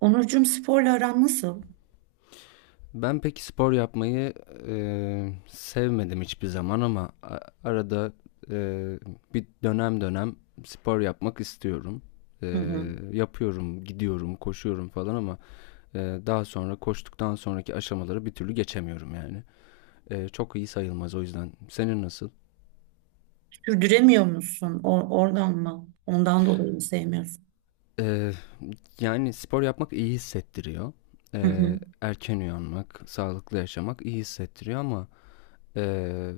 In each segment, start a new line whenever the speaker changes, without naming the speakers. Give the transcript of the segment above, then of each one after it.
Onurcuğum, sporla aran nasıl?
Ben pek spor yapmayı sevmedim hiçbir zaman ama arada eee, bir dönem spor yapmak istiyorum.
Hı hı.
Yapıyorum, gidiyorum, koşuyorum falan ama daha sonra koştuktan sonraki aşamaları bir türlü geçemiyorum yani. Çok iyi sayılmaz o yüzden. Senin nasıl?
Sürdüremiyor musun? Oradan mı? Ondan dolayı mı sevmiyorsun?
Eee, Yani spor yapmak iyi hissettiriyor.
Hı hı.
Erken uyanmak, sağlıklı yaşamak iyi hissettiriyor ama Ee,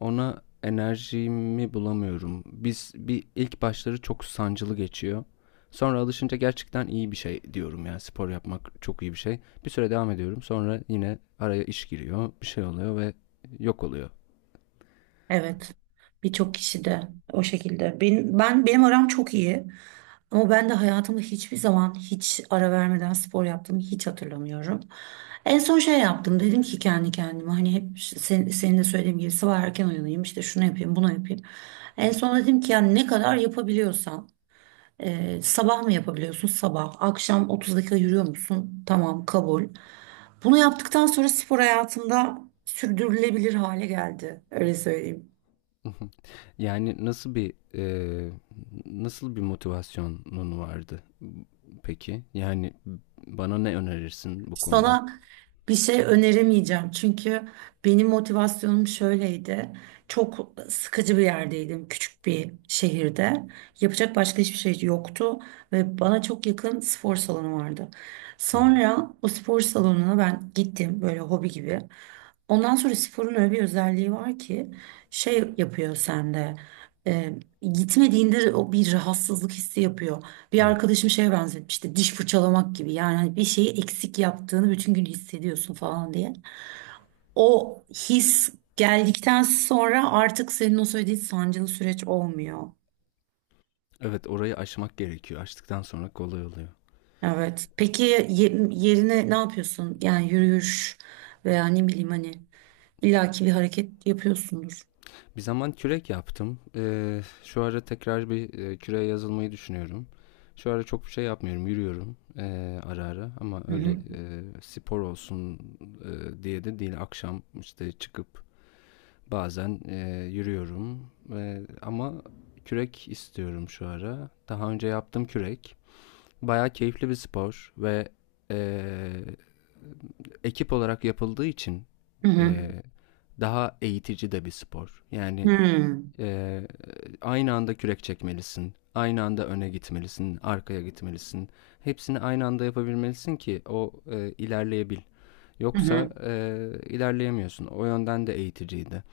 ona enerjimi bulamıyorum. Biz bir ilk başları çok sancılı geçiyor. Sonra alışınca gerçekten iyi bir şey diyorum ya. Spor yapmak çok iyi bir şey. Bir süre devam ediyorum. Sonra yine araya iş giriyor, bir şey oluyor ve yok oluyor.
Evet. Birçok kişi de o şekilde. Benim aram çok iyi. Ama ben de hayatımda hiçbir zaman hiç ara vermeden spor yaptığımı hiç hatırlamıyorum. En son şey yaptım. Dedim ki kendi kendime, hani hep sen, senin de söylediğim gibi sabah erken uyanayım, işte şunu yapayım bunu yapayım. En son dedim ki yani ne kadar yapabiliyorsam. Sabah mı yapabiliyorsun? Sabah. Akşam 30 dakika yürüyor musun? Tamam, kabul. Bunu yaptıktan sonra spor hayatımda sürdürülebilir hale geldi. Öyle söyleyeyim.
Yani nasıl bir nasıl bir motivasyonun vardı peki? Yani bana ne önerirsin bu konuda?
Sana bir şey öneremeyeceğim çünkü benim motivasyonum şöyleydi. Çok sıkıcı bir yerdeydim, küçük bir şehirde. Yapacak başka hiçbir şey yoktu ve bana çok yakın spor salonu vardı.
Hı hı.
Sonra o spor salonuna ben gittim, böyle hobi gibi. Ondan sonra sporun öyle bir özelliği var ki şey yapıyor sende. e, Gitmediğinde o bir rahatsızlık hissi yapıyor. Bir
Evet.
arkadaşım şeye benzetmişti, diş fırçalamak gibi, yani hani bir şeyi eksik yaptığını bütün gün hissediyorsun falan diye. O his geldikten sonra artık senin o söylediğin sancılı süreç olmuyor.
Evet, orayı aşmak gerekiyor. Aştıktan sonra kolay oluyor.
Evet. Peki yerine ne yapıyorsun? Yani yürüyüş veya ne bileyim, hani illaki bir hareket yapıyorsundur.
Bir zaman kürek yaptım. Şu ara tekrar bir küreğe yazılmayı düşünüyorum. Şu ara çok bir şey yapmıyorum. Yürüyorum ara ara ama
Hı
öyle
hı.
spor olsun diye de değil. Akşam işte çıkıp bazen yürüyorum. E, ama kürek istiyorum şu ara. Daha önce yaptım kürek. Bayağı keyifli bir spor ve e, ekip olarak yapıldığı için
Hı hı.
e, daha eğitici de bir spor.
Hı
Yani
hı.
ee, aynı anda kürek çekmelisin. Aynı anda öne gitmelisin, arkaya gitmelisin. Hepsini aynı anda yapabilmelisin ki o ilerleyebil.
Hı
Yoksa
hı.
ilerleyemiyorsun. O yönden de eğiticiydi.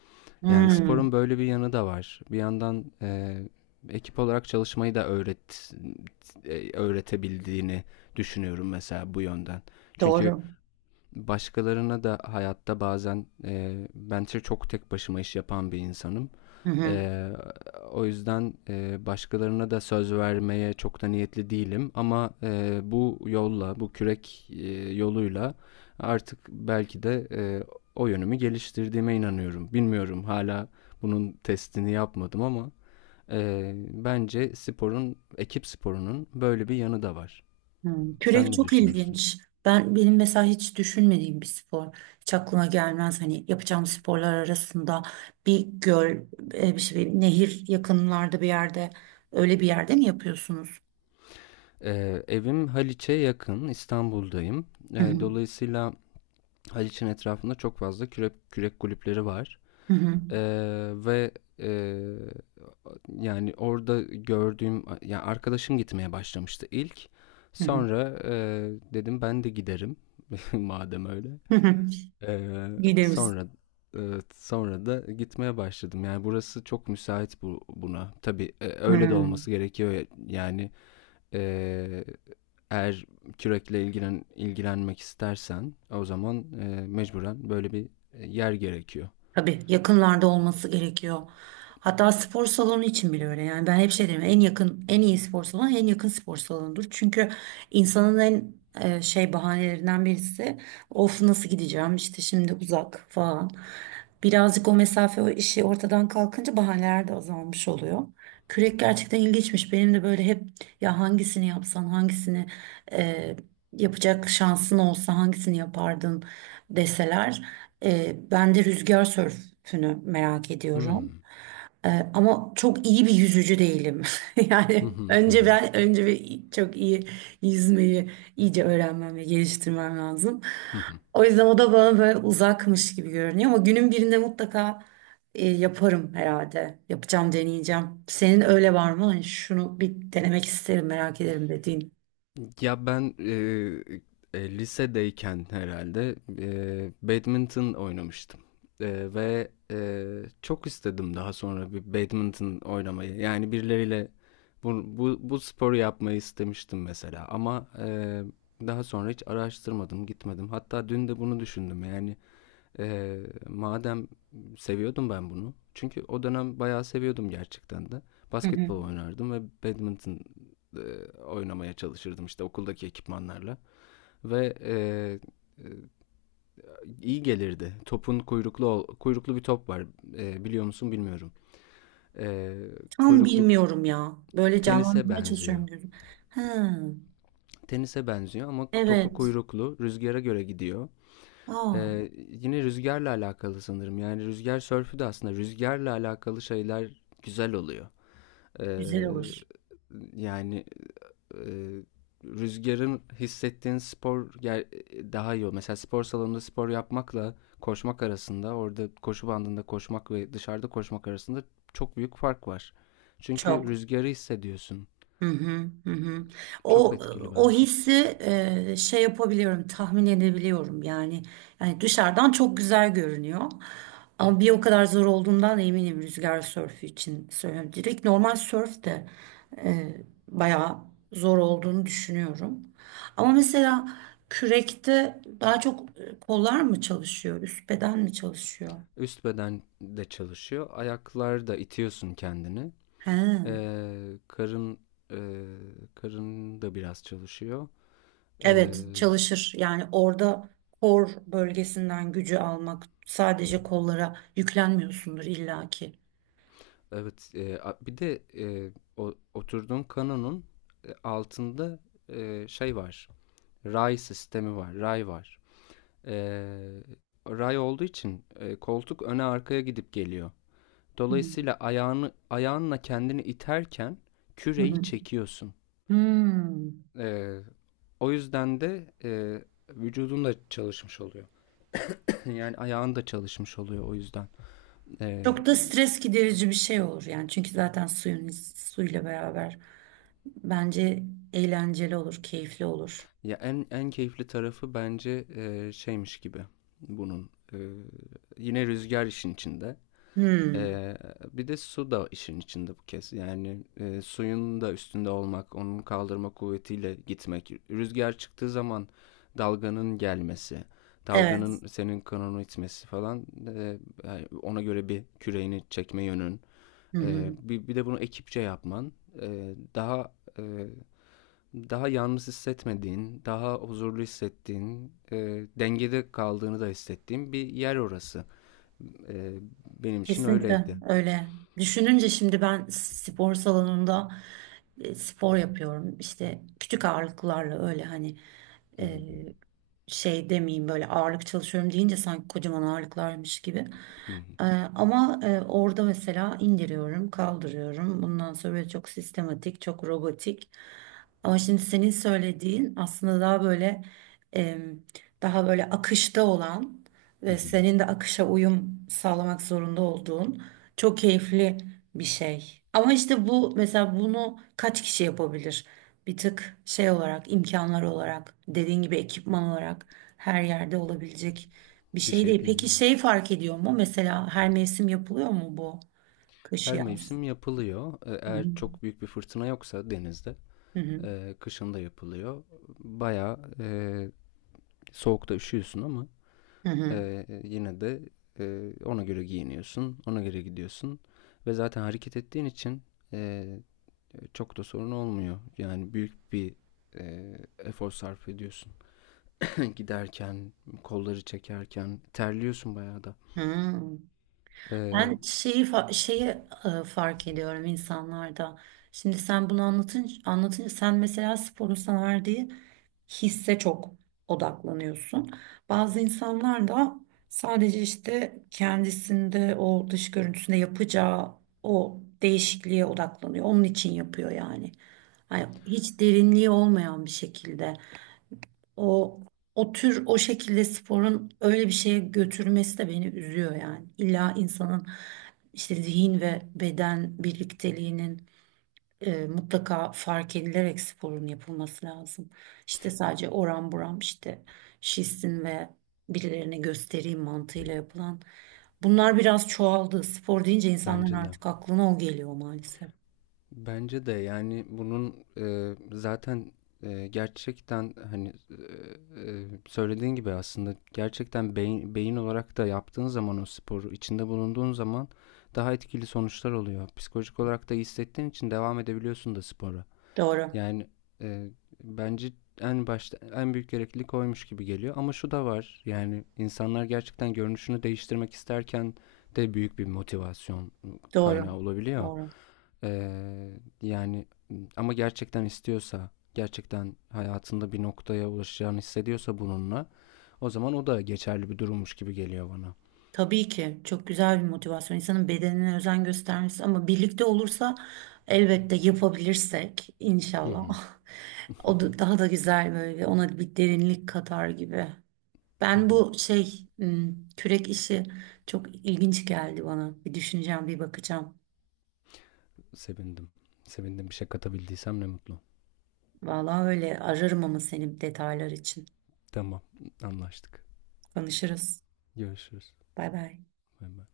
Yani sporun böyle bir yanı da var. Bir yandan ekip olarak çalışmayı da öğretebildiğini düşünüyorum mesela bu yönden. Çünkü
Doğru.
başkalarına da hayatta bazen ben çok tek başıma iş yapan bir insanım.
Hı hı.
E, O yüzden başkalarına da söz vermeye çok da niyetli değilim. Ama bu yolla, bu kürek yoluyla artık belki de o yönümü geliştirdiğime inanıyorum. Bilmiyorum hala bunun testini yapmadım ama bence sporun, ekip sporunun böyle bir yanı da var.
Hmm,
Sen
kürek
ne
çok
düşünürsün?
ilginç. Benim mesela hiç düşünmediğim bir spor. Hiç aklıma gelmez hani yapacağım sporlar arasında. Bir göl, e, bir şey, nehir yakınlarda bir yerde, öyle bir yerde mi yapıyorsunuz?
Evim Haliç'e yakın, İstanbul'dayım.
Hı hı.
Dolayısıyla Haliç'in etrafında çok fazla kürek kulüpleri var.
Hı hı.
Eee, Ve eee, yani orada gördüğüm, arkadaşım gitmeye başlamıştı ilk. Sonra dedim ben de giderim madem öyle.
Hı hı.
Eee,
Gideriz.
sonra sonra da gitmeye başladım. Yani burası çok müsait buna. Tabii öyle de
Hı.
olması gerekiyor. Yani ee, eğer ilgilenmek istersen o zaman mecburen böyle bir yer gerekiyor.
Tabii yakınlarda olması gerekiyor. Hatta spor salonu için bile öyle. Yani ben hep şey derim, en yakın en iyi spor salonu en yakın spor salonudur. Çünkü insanın en e, şey bahanelerinden birisi, of nasıl gideceğim işte şimdi uzak falan. Birazcık o mesafe o işi ortadan kalkınca bahaneler de azalmış oluyor. Kürek gerçekten ilginçmiş. Benim de böyle hep, ya hangisini yapsan, hangisini e, yapacak şansın olsa hangisini yapardın deseler, ben de rüzgar sörfünü merak ediyorum.
Hmm.
Ama çok iyi bir yüzücü değilim.
Hı
Yani
hı hı
önce
hı.
ben önce bir çok iyi yüzmeyi iyice öğrenmem ve geliştirmem lazım.
Hı hı.
O yüzden o da bana böyle uzakmış gibi görünüyor, ama günün birinde mutlaka e, yaparım herhalde. Yapacağım, deneyeceğim. Senin öyle var mı? Hani şunu bir denemek isterim, merak ederim dediğin.
Ya ben lisedeyken herhalde badminton oynamıştım. Ve çok istedim daha sonra bir badminton oynamayı. Yani birileriyle bu sporu yapmayı istemiştim mesela. Ama daha sonra hiç araştırmadım, gitmedim. Hatta dün de bunu düşündüm. Yani madem seviyordum ben bunu. Çünkü o dönem bayağı seviyordum gerçekten de.
Hı hı.
Basketbol oynardım ve badminton e, oynamaya çalışırdım işte okuldaki ekipmanlarla. Ve iyi gelirdi. Topun kuyruklu bir top var. E, biliyor musun bilmiyorum. E,
Tam
Kuyruklu
bilmiyorum ya. Böyle
tenise
canlandırmaya
benziyor.
çalışıyorum gözüm. Ha,
Tenise benziyor ama topu
evet.
kuyruklu, rüzgara göre gidiyor.
Aa,
Yine rüzgarla alakalı sanırım. Yani rüzgar sörfü de aslında rüzgarla alakalı şeyler güzel oluyor.
güzel
Ee,
olur.
yani e, rüzgarın hissettiğin spor daha iyi oluyor. Mesela spor salonunda spor yapmakla koşmak arasında, orada koşu bandında koşmak ve dışarıda koşmak arasında çok büyük fark var. Çünkü
Çok.
rüzgarı hissediyorsun.
Hı hı, hı hı. O
Çok etkili
o
bence.
hissi e, şey yapabiliyorum, tahmin edebiliyorum yani. Yani dışarıdan çok güzel görünüyor. Ama bir o kadar zor olduğundan eminim, rüzgar sörfü için söylüyorum. Direkt normal sörf de e, bayağı zor olduğunu düşünüyorum. Ama mesela kürekte daha çok e, kollar mı çalışıyor, üst beden mi çalışıyor?
Üst beden de çalışıyor. Ayaklar da itiyorsun kendini.
He.
Eee, karım, eee, karım da biraz çalışıyor. Eee,
Evet, çalışır. Yani orada kor bölgesinden gücü almak, sadece kollara yüklenmiyorsundur illaki.
evet, bir de oturduğum kanonun altında şey var. Ray sistemi var, ray var. Eee, Ray olduğu için koltuk öne arkaya gidip geliyor.
Hmm.
Dolayısıyla ayağınla kendini iterken
Hı
küreyi
hı.
çekiyorsun.
Hmm.
Eee, O yüzden de vücudun da çalışmış oluyor. Yani ayağın da çalışmış oluyor o yüzden. Ee,
Çok da stres giderici bir şey olur yani, çünkü zaten suyla beraber, bence eğlenceli olur, keyifli olur.
Ya en en keyifli tarafı bence şeymiş gibi bunun. Yine rüzgar işin içinde.
Hmm.
Ee, Bir de su da işin içinde bu kez. Yani suyun da üstünde olmak, onun kaldırma kuvvetiyle gitmek. Rüzgar çıktığı zaman dalganın gelmesi,
Evet.
dalganın senin kanonu itmesi falan. Yani ona göre bir küreğini çekme yönün.
Hı
E,
hı.
bir, bir de bunu ekipçe yapman e, daha e, daha yalnız hissetmediğin, daha huzurlu hissettiğin, dengede kaldığını da hissettiğin bir yer orası. E, Benim için
Kesinlikle
öyleydi.
öyle. Düşününce şimdi ben spor salonunda e, spor yapıyorum. İşte küçük ağırlıklarla, öyle hani
Hı
e,
hı,
şey demeyeyim, böyle ağırlık çalışıyorum deyince sanki kocaman ağırlıklarmış gibi.
hı hı,
E, ama e, orada mesela indiriyorum, kaldırıyorum. Bundan sonra böyle çok sistematik, çok robotik. Ama şimdi senin söylediğin aslında daha böyle e, daha böyle akışta olan
hı
ve
hı.
senin de akışa uyum sağlamak zorunda olduğun çok keyifli bir şey. Ama işte bu mesela, bunu kaç kişi yapabilir? Bir tık şey olarak, imkanlar olarak, dediğin gibi ekipman olarak her yerde olabilecek bir
Bir
şey
şey
değil.
değil
Peki
ama.
şey fark ediyor mu? Mesela her mevsim yapılıyor mu bu? Kış,
Her
yaz.
mevsim yapılıyor. E,
Hı hı.
eğer çok büyük bir fırtına yoksa denizde,
Hı hı.
kışın da yapılıyor. Bayağı soğukta üşüyorsun ama
Hı
yine de ona göre giyiniyorsun, ona göre gidiyorsun ve zaten hareket ettiğin için e, çok da sorun olmuyor. Yani büyük bir e, efor sarf ediyorsun. Giderken, kolları çekerken terliyorsun bayağı da.
hı. Hı.
E,
Ben şeyi e, fark ediyorum insanlarda. Şimdi sen bunu anlatınca, sen mesela sporun sana verdiği hisse çok odaklanıyorsun. Bazı insanlar da sadece işte kendisinde o dış görüntüsünde yapacağı o değişikliğe odaklanıyor. Onun için yapıyor yani. Hani hiç derinliği olmayan bir şekilde. O o şekilde sporun öyle bir şeye götürmesi de beni üzüyor yani. İlla insanın işte zihin ve beden birlikteliğinin e, mutlaka fark edilerek sporun yapılması lazım. İşte sadece oram buram işte şişsin ve birilerine göstereyim mantığıyla yapılan. Bunlar biraz çoğaldı. Spor deyince insanların
Bence de.
artık aklına o geliyor maalesef.
Bence de yani bunun zaten gerçekten hani söylediğin gibi aslında gerçekten beyin olarak da yaptığın zaman o sporu içinde bulunduğun zaman daha etkili sonuçlar oluyor. Psikolojik olarak da hissettiğin için devam edebiliyorsun da spora.
Doğru.
Yani e, bence en başta en büyük gereklilik oymuş gibi geliyor. Ama şu da var yani insanlar gerçekten görünüşünü değiştirmek isterken de büyük bir motivasyon kaynağı
Doğru.
olabiliyor.
Doğru.
E, Yani ama gerçekten istiyorsa gerçekten hayatında bir noktaya ulaşacağını hissediyorsa bununla o zaman o da geçerli bir durummuş gibi geliyor bana.
Tabii ki çok güzel bir motivasyon. İnsanın bedenine özen göstermesi, ama birlikte olursa elbette, yapabilirsek
Hı
inşallah.
hı.
O da daha da güzel, böyle ona bir derinlik katar gibi.
Hı
Ben
hı.
bu şey hmm, kürek işi çok ilginç geldi bana. Bir düşüneceğim, bir bakacağım.
Sevindim. Sevindim bir şey katabildiysem ne mutlu.
Vallahi öyle ararım ama senin, detaylar için.
Tamam anlaştık.
Konuşuruz.
Görüşürüz.
Bay bay.
Bay bay.